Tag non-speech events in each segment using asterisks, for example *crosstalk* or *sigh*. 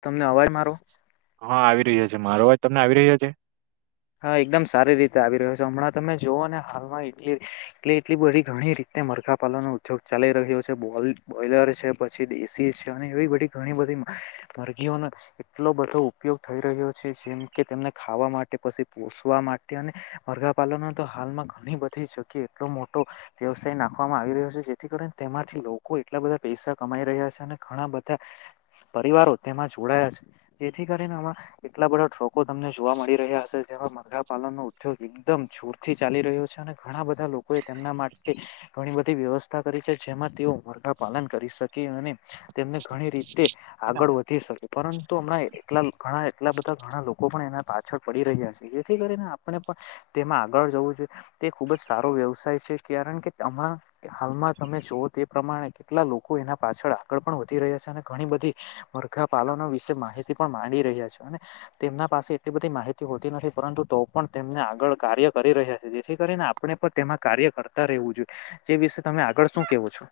તમને અવાજ મારો. હા આવી રહ્યો છે મારો વાત તમને આવી રહ્યો છે? હા એકદમ સારી રીતે આવી રહ્યો છે. હમણાં તમે જુઓ ને હાલમાં એટ એટલી બધી ઘણી રી મરઘાં પાલનનો ઉદ્યોગ ચાલી રહ્યો છે, બોયલર છે પછી દેશી છે અને એવી બધી ઘણી બધી મરગીયો નો એટલો બધો ઉપયોગ થઈ રહ્યો છે, જેમ કે તેમને ખાવા માટે પછી. પોસવા માટે અને મરઘા પાાલનનો તો હાલમાં ઘણી બધી જગ્યાએ એટલો મોટો વ્યવસાય નાખો. વામાં આવી રહ્યો છે જેથી કરીને તેમાંથી લોકો એટલા બધા પૈસા કમાઈ રહ્યા છે, અને ઘણા બધા પરિવારો તેમાં જોડાયા છે, જેથી કરીને આમાં એટલા બધા ટ્રોકો તમને જોવા મળી રહ્યા હશે. જે મરઘા પાલન નો ઉદ્યોગ એકદમ જોર થી ચાલી રહ્યો છે અને ઘણા બધા લોકો એ તેમના માટે ઘણી બધી વ્યવસ્થા કરી છે જેમાં તેઓ મરખા પાલન કરી શકે અને તેમને ઘણી રીતે બટ આગળ વધી શકે પરંતુ હમણાં એલા ઘણા એટલા બધા ઘણા લોકો પણ એના પાછળ પડી રહ્યા છે જેથી કરીને આપણે પણ તેમાં આગળ જવું જોઈએ તે ખુબ જ સારો વ્યવસાય છે કારણ કે હાલમાં તમે જોવોઓ તે પ્રમાણે કેટલા લોકો એના પાછળ આગળ પણ વધી રહ્યા છે અને ઘણી બધી મરઘા પાલન વિશે માહિતી પણ માંડી રહ્યા છે અને તેમના પાસે એટલી બધી માહિતી હોતી નથી પરંતુ તો પણ તેમને આગળ કાર્ય કરી રહ્યા છે જેથી કરીને આપણે પણ તેમાં કાર્ય કરતા રહેવું જોઈએ જે વિશે તમે આગળ શું કેવો છો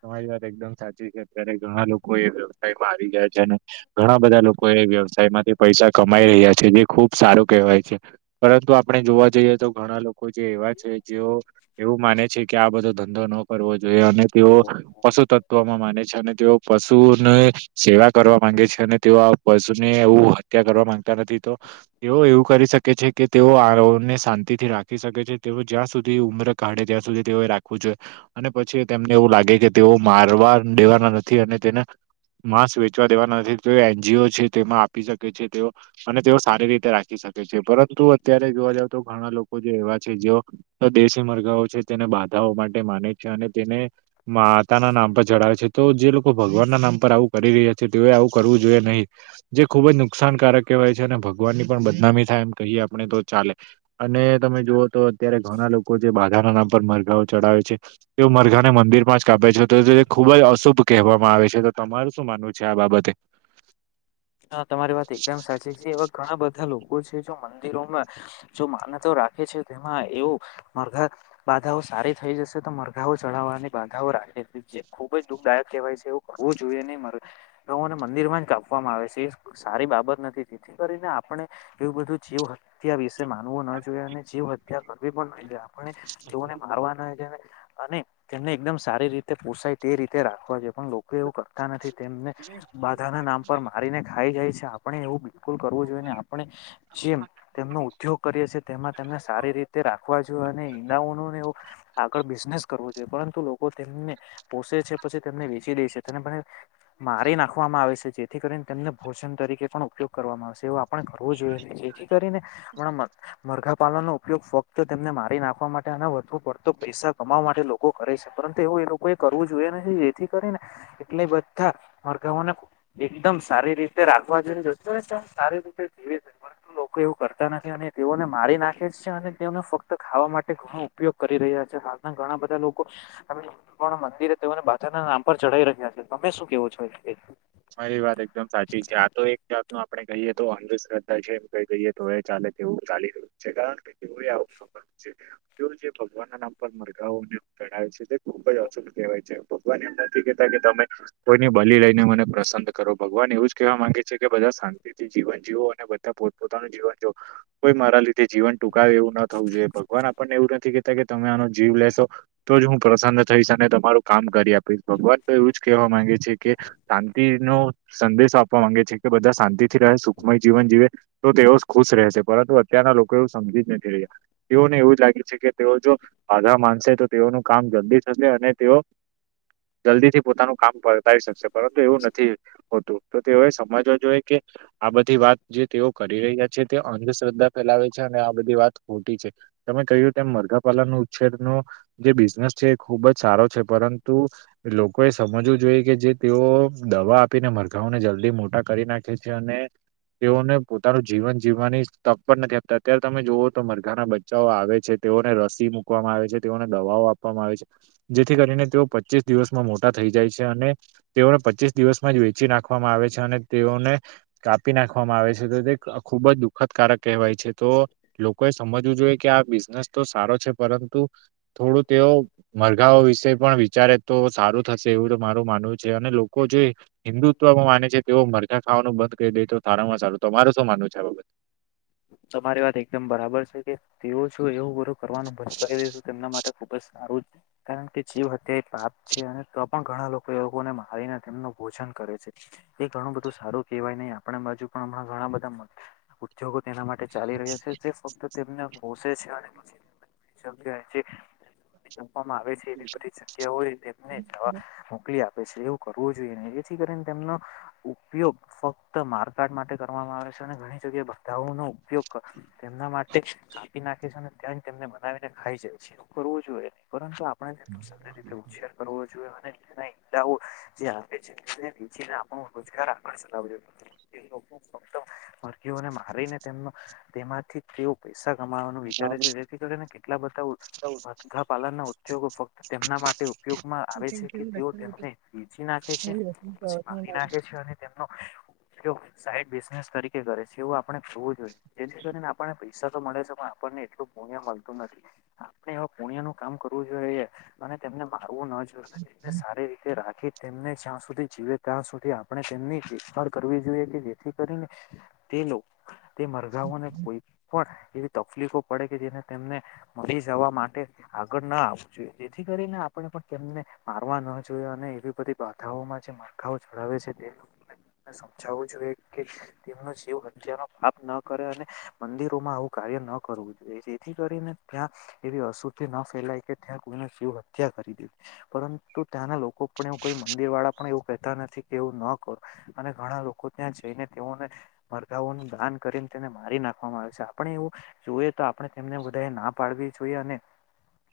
તમારી વાત એકદમ સાચી છે અત્યારે ઘણા લોકો એ વ્યવસાયમાં આવી ગયા છે અને ઘણા બધા લોકો એ વ્યવસાયમાંથી પૈસા કમાઈ રહ્યા છે જે ખુબ સારું કહેવાય છે પરંતુ આપણે જોવા જઈએ તો ઘણા લોકો જે એવા છે જે એવું માને છે કે આ બધો ધંધો ન કરવો જોઈએ અને તેવો તો પશુ તત્વમાં માને છે અને તેઓ પશુ પશુને સેવા કરવા માંગે છે અને તેઓ પશુ ને એવું હત્યા કરવા માંગતા નથી તો એવો એવું કરી શકે છે કે તેઓ આ *unintelligible* શાંતિથી રાખી શકે છે તેઓ જ્યાં સુધી ઉમર કાઢે ત્યાં સુધી તેઓ રાખવું જોઈ અને પછી તેમને એવું લાગે કે તેઓ મારવા દેવાના નથી અને તેને માસં વેચવા દેવા નથી તે એનજીઓ છે તેમાં આપી શકે છે તેઓ અને તેઓ સારી રીતે રાખી શકે છે પરંતુ અત્યારે જોવા જાવ તો ઘણા લોકો જે એવા છે જે દેશી મરગાઓ છે તેને બહાર માધાઓ માટે માને છે અને તેને માતા ના નામ પર ચડાવે છે તો જે લોકો ભગવાન ના નામ પર આવું કરી રહ્યા છે તેઓએ આવું કરવું જોઈએ નહીં જે ખુબ જ નુકસાનકારક ય ભગવાન ની પણ બદનામી થાય એમ કહીએ આપણે તો ચાલે અને તમે જુઓ તો અત્યારે ઘણા લોકો જે બાધાના નામ પર મરઘાઓ ચડાવે છે તે મરઘાને મંદિર માસ કાપે છે તો તે ખુબ જ અશુભ કહેવામાં આવે છે તો તમાર શું માનવું છે આ બાબતે હ તમારી વાત એકદમ સાચી છે એવા ઘણા બધા લોકો લોકો છે મંદિરોમાં માનતા રાખે છે તેમાં મરઘા બાધા સારી થઈ જશે તો મરઘાઓ ચડાવવા અને બાધાઓ રાખે ખુબ જ દુઃખદાયક કહેવાય છે એવું હોવું જોઈએ નહી ન મરઘાં તેઓ ને મંદિર મા કાપ આપવામાં આવે છે એ સારી બાબત નથી જેથી કરીને આપણે એવું બધું જીવ હત્યા વિશે માનવું ના જોઈએ અને જીવ હત્યા કરવી પણ ન જોઈએ આપને જેઓને મારવા નાઈએ અને તેમને એકદમ સારી રીતે પોસાય તે રીતે રાખવા જોયે પણ લોકો એવું કરતા નથી તેમને બાધાના નામ પર મારીને ખાઈ જાય છે આપણે એવું બિલકુલ કરવું જોઈએને આપણે જેમ તેમનો ઉદ્યોગ કરીએ છે તેમાં તને સારી રીતે રાખવા જો અને ઈડાઓનું એવું આગળ બિઝનેસ કરવું જોઈએ પરંતુ લોકો તેમને પોષે છે પછી તેમને વેચી દે છે તેને પછી મારી નાખવામાં આવે છે જેથી કરીને તેમને ભોજન તરીકે પણ ઉપયોગ કરવામાં આવે છે એવું આપણે કરવું જોઈએ જેથી કરીને હમણા મરઘા પાલનનો ઉપયોગ ફક્ત તેમને મારી નાખવા માટે અને વધુ પડતો પૈસા કમાવવા માટે લોકો કરે છે પરંતુ એવું એ લોકોએ કરવું જોઈએ નથી જેથી કરીને એટલે બધા મરઘા ઓને એકદમ સારી રીતે રાખવા જોઈ જતયમ સારી રીતે *unintelligible* લોકો એવું કરતા નથી અને તેઓને મારી નાખે જ છે અને તેઓને ફક્ત ખાવા માટે ઘણો ઉપયોગ કરી રહ્યા છે હાલના ઘણા બધા લોકો મંદિરે તેઓને બાધા નામ પર ચઢી રાખીયા છે તમે શું કેવો *unintelligible* તમારી વાત એકદમ સાચી છે આ તો એક જાતનો આપડણે કહીએ કો તો અંધશ્રદ્ધા છે એમ કહી દીયે તો એ ચાલે તેવું ચાલી રહ્યું છે કારણ કે તે આવ છે તે જે ભગવાનના નામ પર મરઘાઓને જણાવે છે તે ખુબ જ અચૂક કહેવાય છે ભગવાનને અમંદરથી તમે કોઈની ભલી લઈને મને પ્રસન કરો ભગવાન એવું જ કહેવા માંગે છે કે બધા શાંતિથી જીવન જીવો અને બધા પોત પોતાનું જીવન જીવો કોઈ મારા લીધે જીવન ટૂકાવે એવું ન થવુંઈએ ભગવાન આપણને એવું નથી કે કે તમે આનો જીવ લેશો તો જ હું પ્રસન્ન થઈશ અને તમારું કામ કરી આપીશ ભગવાન તો એવું જ કહો માંગે છે કે સંદેશો આપવા માંગે છે કે બધા શાંતિથી રહે સુખમય જીવન જીવે તો તેઓ ખુશ રહેશે પરંતુ અત્યારના લોકો એવું સમજી જ નથી રહ્યા તેઓને એવું લાગે છે કે તેઓ જો આધા માનશે તો તેઓનું કામ જલ્દી થશે અને તેઓ જલ્દી થી પોતાનું કામ પરતાવી શકશે પરંતુ એવું નથ જ તો તેઓએ સમજવ જોઈએ કે આ બધી વાત જે તેઓ કરી રહ્યા છે તે અંધશ્રદ્ધા બધત ખોટી છે તમે કહ્યું તેમ મરઘાપલન ન ઉછેદ ન જે બિનેસ છે ખુબ જ સારો છે પરંતુ લોકો એ સમજવું જોઈએ કે જે તેઓ દવા આપીને મરઘાઓને જલ્દી મોટા કરી નાખે છે અને તેઓને પોતાનું જીવન જીવવાની તક પણ નથી આપતા અત્યારે તમે જુઓ તો મરઘાના બચ્ચાઓ આવે છે તેઓને રસી મુૂકવામાં આવે છે તેઓને દવાઓ આપવામાં આવે છે જેથી કરીને તેઓ પચીસ દિવસમાં મોટા થઈ જાય છે અને તેઓને પચીસ દિવસ જ વેચી નાખવામાં આવે છે અને તેઓને કાપી નાખવામાં આવે છે તો તે ખૂબ જ દુઃખદ કાર કવાય છે તો લોકોએ સમજવું જોઈએ કે આ બિઝનેસ તો સારો છે પરંતુ થોડું તેઓ મરઘાઓ વિશે પણ વિચારે તો સારું થશે એવું મારું માનવું છે અને લો લોકો જે હિન્દુત્વમાં માને છે તેઓ મરઘા ખાવાનું બંધ કે દે તો સારું તો તમારે શું માનવું છે આ બાબત તમારી વાત એકદમ બરાબર છે કે તેવ છું એવું કરવાનું બચાવી તેમના માટે ખુબ જ સારું કારણ કે જીવ હતીયા એ પાપ છે અને તો પણ ઘણા લોકો એ લોકોને મારીને તેમનું ભોજન કરે છે એ ઘણું બધું સારું કેવાય નહી આપણે બાજુ પણ હમણાં ઘણા બધા ઉદ્યોગો તેના માટે ચાલી રહ્યા છે જે ફક્ત તેમનો બસે છે એ સબીજો કયાહે ઠી જે છે વામાં આવે છે એવી બધી જગ્યા હોયને જવા મોકલી આપે એવું કરવું જોઈએને એથી કરીને તેમનો ઉપયોગ ફક્ત મારકાટ માટે કરવામાં આવે છે ઘણી જગ્યા ધાવો નો ઉપયોગ તેમના માટે કાપી નાખે છે અને ત્યાં તેમને બનાવીને ખાઈ જાય છે જોઈએ ન પરંતુ આપણે સારી રીતે ઉછેર કરવો જોઈએ અને હ જે આપે છે તેને નીચને આપણો રોજગાર આપણે ચલાવ્યો એ ફક્મ મર્ગીયોને મારીને તેમનો તેમાંથી તેવ પેસા કમાવાનું વિચારે છે જેથી કરીને કેટલા બધા અધગા પાલન ના ઉદ્યોગો ફક્ત તેમના માટે તે ઉપયોગમાં આવે છે કે તેઓ તેમને વેચી નાખે છે પછી મારી નાખે છે અને તેમનો તેઓ સાઈડ બિઝનેસ તરીકે કરે છે એવું આપણે થવું જોઈએ જેથી કરીને આપણે પૈ સા તો મળે છે પણ આપણને એટલું પુણ્ય મળતું નથી આપણે એવો પુણ્યનું કામ કરવું જોઈએ અને તેમને મારવુંન જોએ અને તેને સારી રીતે રાખી તેમને જ્યાં સુધી જીવે ત્યાં સુધી આપણે તેમની દેખભાળ કરવી જોઈએ કે જેથી કરીને તે લો તે મરઘાવઓને કોઈ પણ એવી તફલીફો પડે કે જેને તેમને મરી જવા માટે આગળ ના આવવું જોઈએ જેથી કરીને પણ પણ તેમને મારવા ન જોઈએ અને એવી બધી બાધાઓમાં જે માળખાઓ ચડાવે છે તે સમજાવવું જોઈએ કે તેમનો જીવ હત્યાંમાં આપ ન કરે અને મંદિરોમાં આવું કાર્ય ન કરવું જોઈએ જેથી કરીને ત્યાં એવી અસુ *unintelligible* ન ફેલાય કે ત્યાં કોઈનો જીવ હત્યા કરી દે પરંતુ ત્યાંના લોકો પણ એઉ કોઈ મંદિર વાળા આપણે એવું કહેતા નથી કે એવું ન કરું અને ઘણા લોકો ત્યાં જઈને તેઓને મરઘાંવોની દાન કરીને તેને મારી નાખવામાં આવે છે આપણે એવું જોઈએ તો આપણે તેમને બધાએ ના પાડવી જોઈએ અને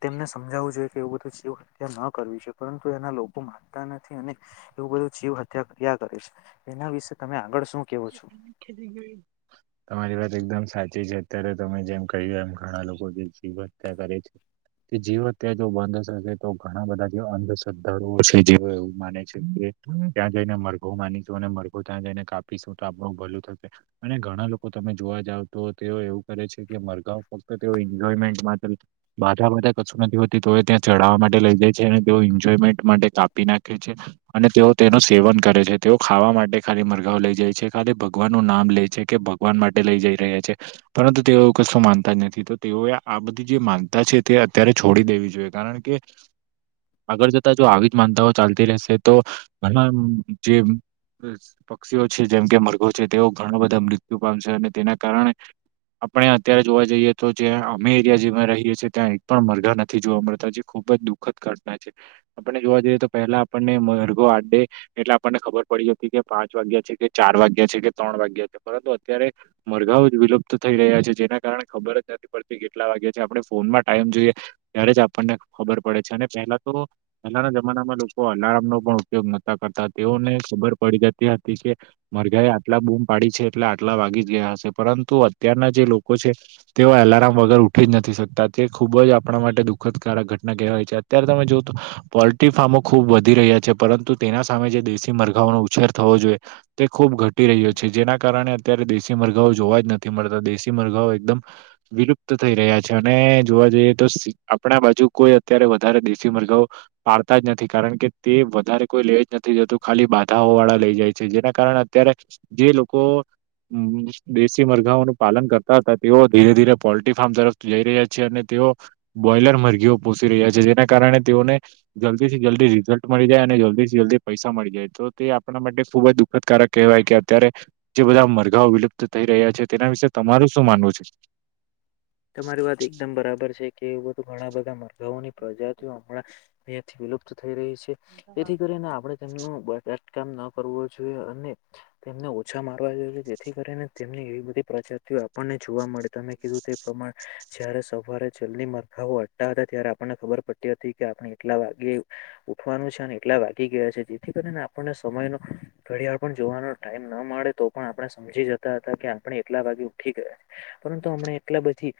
તેમને સમજાવવું જોઈએ કે એવું બધું જીવ હત્યા ન કરવી છે પરંતુ એના લોકો માનતા નથી અને એટલું બધું જીવ હત્યા કર્યા કરે છે એના વિશે તમે આગળ શું કેવો એ છો એમની ખેતી જોઈ તમારી વાત એકદમ સાચી છે અત્યારે તમે જેમ કહ્યું એમ ઘણા લોકો જે જીવ હત્યાં કરે છે. તે જીવ હત્યા જો બંધ થશે તો ઘણા બધા જે અંધશ્રદ્ધાળુઓ છે જે એવું માને છે કે ત્યાં જઈને મરઘો માનીશું અને મરઘો ત્યાં જઈને કા પી સુ ટા આપણું ભલું થશે અને ઘણા લોકો તમે જોવા જાવ તો તેઓ એવું કરે છે કે મરઘાઓ ત તેઓ એન્જોયમેન્ટ માત્ર બાધા બાધા કશું નથી હોતી તો એ ત્યાં ચઢાવવા માટે લઈ જાય છે અને તેઓ ઈનજો પેમેન્ટ માટે કાપી નાખે છે અને તેઓ તેનું સેવન કરે છે તેઓ ખાવા માટે ખાલી મરઘાઓ લઇ જાય છે ખાલી ભગવાન નું નામ લે છે કે ભગવાન માટે લઈ જઈ રહ્યા છે પરંતુ તેઓ કશું માનતા જ નથી. ઈ તો તેઓએ આ બધી જે માનતા છે તે અત્યારે છોડી દેવી જોઈએ કારણ કે આગળ જતા જો આવી જ માનતાઓ ચાલતી રહેશે તો ઘણા જે બસ પક્ષીઓ છે જેમ કે મર્ઘો છે તેઓ ઘણા બધા મૃત્યુ પામશે અને તેના કારણે આપણે અત્યારે જોવા જઈએ તો જે અમે એરિયા જેમાં રહીએ છીએ ત્યાં એક પણ મરઘા નથી જોવા મળતા જે ખુબ ખૂબ જ દુઃખદ ઘટના છે આપને જોવા જઈએ તો પહેલા આપણને મરઘો આડે એટલે આપણને ખબર પડી *unintelligible* કે પાંચ વાગ્યા છે. કે ચાર વાગ્યા છે કે ત્રણ વાગ્યા છે પરંતુ અત્યારે મરઘાઓ જ વિલુપ્ત થઈ રહ્યા છે જેના કારણે ખબર જ અત્યારથી *unintelligible* કેટલા વાગ્યા છે આપણે ફોનમાં ટાઈમ જોઈએ ત્યારે જ આપણને ખબર પડે છે અને પહેલા તો પહેલાના જમાનામાં લોકો અલાર્મનો પણ ઉપયોગ નતા કરતા તેઓને ખબર પડી જતી હતી કે મરઘા એ આટલા બૂમ પાડી છે એટલે આટલા વાગી જ ગયા હશે પરંતુ અત્યારના જે લોકો છે તેઓ અલાર્મ વગર ઉઠી જ નથી શકતા તે ખુબ જ આપણા માટે દુઃખદકારક ઘટના કહેવાય છે અત્યારે તમે જો તો પોલ્ટ્રી ફાર્મો ખૂબ વધી રહ્યા છે પરંતુ તેના સામે જે દેશી મરઘાઓનો ઉછેર થવો જોઈએ તે ખૂબ ઘટી રહ્યો છે જેના કારણે અત્યારે દેશી મરઘાંઓ જોવા જ નથી મળતા દેશી મરઘાઓ એકદમ વિલુપ્ત થઈ રહ્યા છે અને જોવા જઈએ તો સી આપણા બાજુ કોઈ અત્યારે વધારે દેશી મરઘાઓ પાડતા જ નથી કારણ કે તે વધારે કોઈ લે જ નથી જતું ખાલી બાધાઓ વાળા લઈ જાય છે જેને કારણ અત્યારે જે લોકો ઉમ્મ દેશી મરઘાઓનું પાલન કરતા હતા તેઓ ધીરે ધીરે પોલ્ટ્રી ફાર્મ તરફથી જઈ રહ્યા છે અને તે તેઓ બોઈલર મરઘીઓ પોષી રહ્યા છે જેના કારણે તેઓને જલ્દીથી જલ્દી રિઝલ્ટ મળી જાય અને જલ્દીથી જલ્દી પૈસા મળી જાય તો તે આપણા માટે ખુબ જ દુ ખદકારક કહેવાય કે અત્યારે જે બધા મરઘાઓ વિલુપ્ત થઈ રહ્યા છે તેના વિશે તમારું શું માનવું છે? તમારી વાત એકદમ બરાબર છે. કે એવું તો ઘણા બધા મરઘાની પ્રજાતિઓ હમણાંથી વિલુપ્ત થઇ રહી છે જેથી કરીને આપણે તેમનું બધા કામ ન કરવો જોઈએ અને તેમને ઓછા મારવા જોઈએ જેથી કરીને તેમને એવી બધી પ્રજાતિઓ આપણને જોવા મળે તમે કીધું જ્યારે સવારે જલ્દી મરઘાઓ હટતા હતા ત્યારે આપણને ખબર પડતી હતી કે આપણે એટલા વાગ્યે ઉઠવાનું છે, અને એટલા વાગી ગયા છે, જેથી કરીને આપણને સમય ન ઘડિયાળ પણ જોવાનો ટાઈમ ન મળે તો પણ આપણે સમજી જતા હતા કે આપણે એટલા વાગે ઉઠી ગયા પરંતુ હમણે થી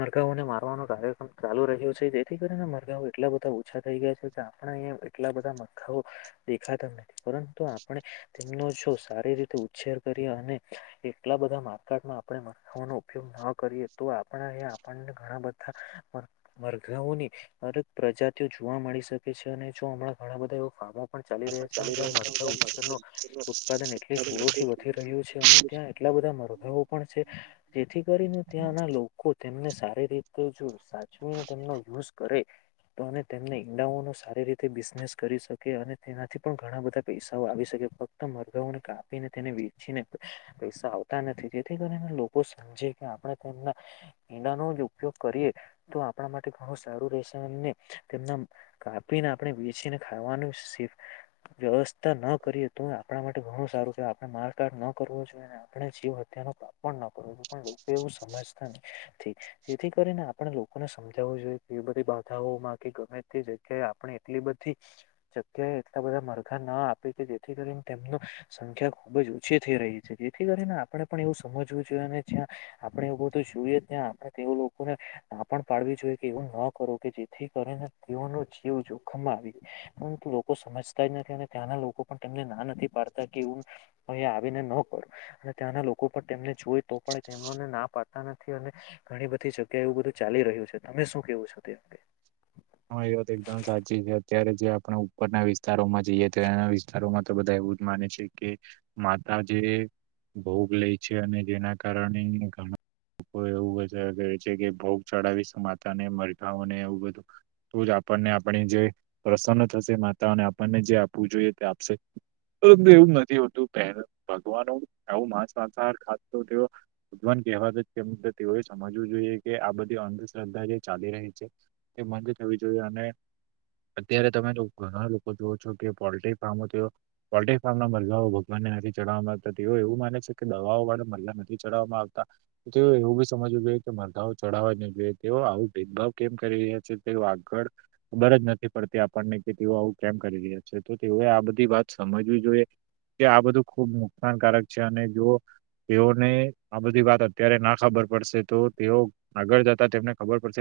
મરઘાંઓને મારવાનો કાર્યક્રમ ચાલુ રહ્યો છે, જેથી કરીને મરઘાંઓ એટલા બધા ઓછા થઈ ગયા છે, કે આપણે અહીંયા એટલા બધા મરઘાઓ દેખાતા નથી પરંતુ આપણે તેમનો જો સારી રીતે ઉછેર કરીએ અને એટલા બધા માર્કેટમાં આપણે મરઘાંઓનો ઉપ યોગ ન કરીએ તો આપણા એ આપણને ઘણા મરઘાંઓની અન પ્ર જાતિઓ જોવા મળી શકે છે, અને જો હમણાં ઘણા બધા એવ કામો પણ ચાલી રહ્યા છે, જ્યા મરઘાં ઉછેરનો ઉત્પાદન એટલી જોરોથી વધી રહ્યું છે, અને ત્યાં એટલા બ ધાં મરઘાઓ પણ છે, જેથી કરીને ત્યાંના લોકો તેમને સારી રી તે જો સાચવીને તેમનો યુઝ કરે તો અને તેમને ઈંડાઓ નો સારી રીતે બિઝનેસ કરી શકે અને તેનાથી પણ ઘણા બધા પૈસાઓ આવી શકે ફક્ત મરગાઓને કાપીને તેને વેચીને પૈસા આવતા નથી જેથી કરીને લોકો કોસ જે કે આપણે તેમના ઈંડાનો ઉપયોગ કરીએ તો આપણા માટે ઘણું સારું રહેશે તેમને તેમના કાપીને આપણે વેચીને ખાવાનું શી વ્યવસ્થા ન કરીએ તો આપણા માટે ઘણું સારું જો આપણે મારકાટ ન કરવો જોઈએને આપણે જીવ હત્યાનો પાપ પણ ન પરંતુ લોકો એવું સમજતા થી જેથી કરીને આપણે લોકોને સમજાવવું જોઈએ એ બધી બા કે ગમે તે જગ્યાએ આપણે એટલી બધી જગ્યાએ એટલા બધા મરઘા ના આપી જેથી કરીને તેમનું સંખ્યા ખુબ જ ઓછી થઈ રહી છે, જેથી કરીને આપડણે પણ એવું સમજવું જ્યા આપણે એવું બધું જોઈએ ત્યા આપ તે લોકોને ના પણ પાડવી જોઈએ કે એવું ન કર જેથી કરીને તેઓનો જીવ જોખમમાં આવી પરંતુ લોકો સમજતા જ નથી અને ત્યાંના લો કો તેમને ના નથી પાડતા કે હું અહી આવીને ન કરું અને ત્યાંના લોકો પણ તેમને જોઈ તો પણ તેમનોને ના પાડતા નથી અને ઘણી બધી જગ્યાએ એવું બધું ચાલી રહ્યું છે, તમે શું કેવું છો તે? *unintelligible* હ એ વાત એકદમ સાચી છે, અત્યારે જે આપણે ઉપરના વિસ્તારોમાં જઈએ તો એના વિસ્તારોમાં તો બધા એવું જ માને છે, કે માતા જે ભોગ લેય છે, અને જેના કારણે ઘણા લોકો એવું વધારે કરે છે કે ભોગ ચડાવીસ માતાને મરઘાને એવું બધું તો જ આપણને આપણી જે પ્રસન્ન થશે માતાઓને આપણને જે આપવું જોઈએ તે આપશે. પરંતુ એવું નથી હોતું પ ભગવાન આવું માંસ વાસહાર ખાધતો તેઓ ભગવાન કહેવાત તેમ તેઓએ સમજવું જોઈએ કે આ બધી અંધશ્રદ્ધા જે ચાલી રહી છે. તે બંધ થવી જોઈએ અને અત્યારે તમે તો ઘણા લોકો જોવો છો કે પોલ્ટ્રી ફાર્મો પોલ્ટ્રી ફાર્મ ના મરગાંઓ ભગવાન નથી ચડવામાં આવતા તેઓ એવું માને છે, કે દવાઓ વાળે મરઘા નથી ચડવામાં આવતા તેઓ એવું બી સમજ જો કે મરઘાઓ ચઢાવવા જોઈએ તે આવું ભેદભાવ કેમ કરી તે આગળ ખબર જ નથી પડતી આપણને કે તેઓ આવું કેમ કરી રહ્યા છે, તો તેઓ આ બધી વાત સમજવી જોઈએ કે આ બધું ખુબ નુકસાનકારક છે અને જો તેઓને આ બધી વાત અત્યારે ના ખબર પડશે તો તેઓ આગળ જતા તેમને ખબર પડશે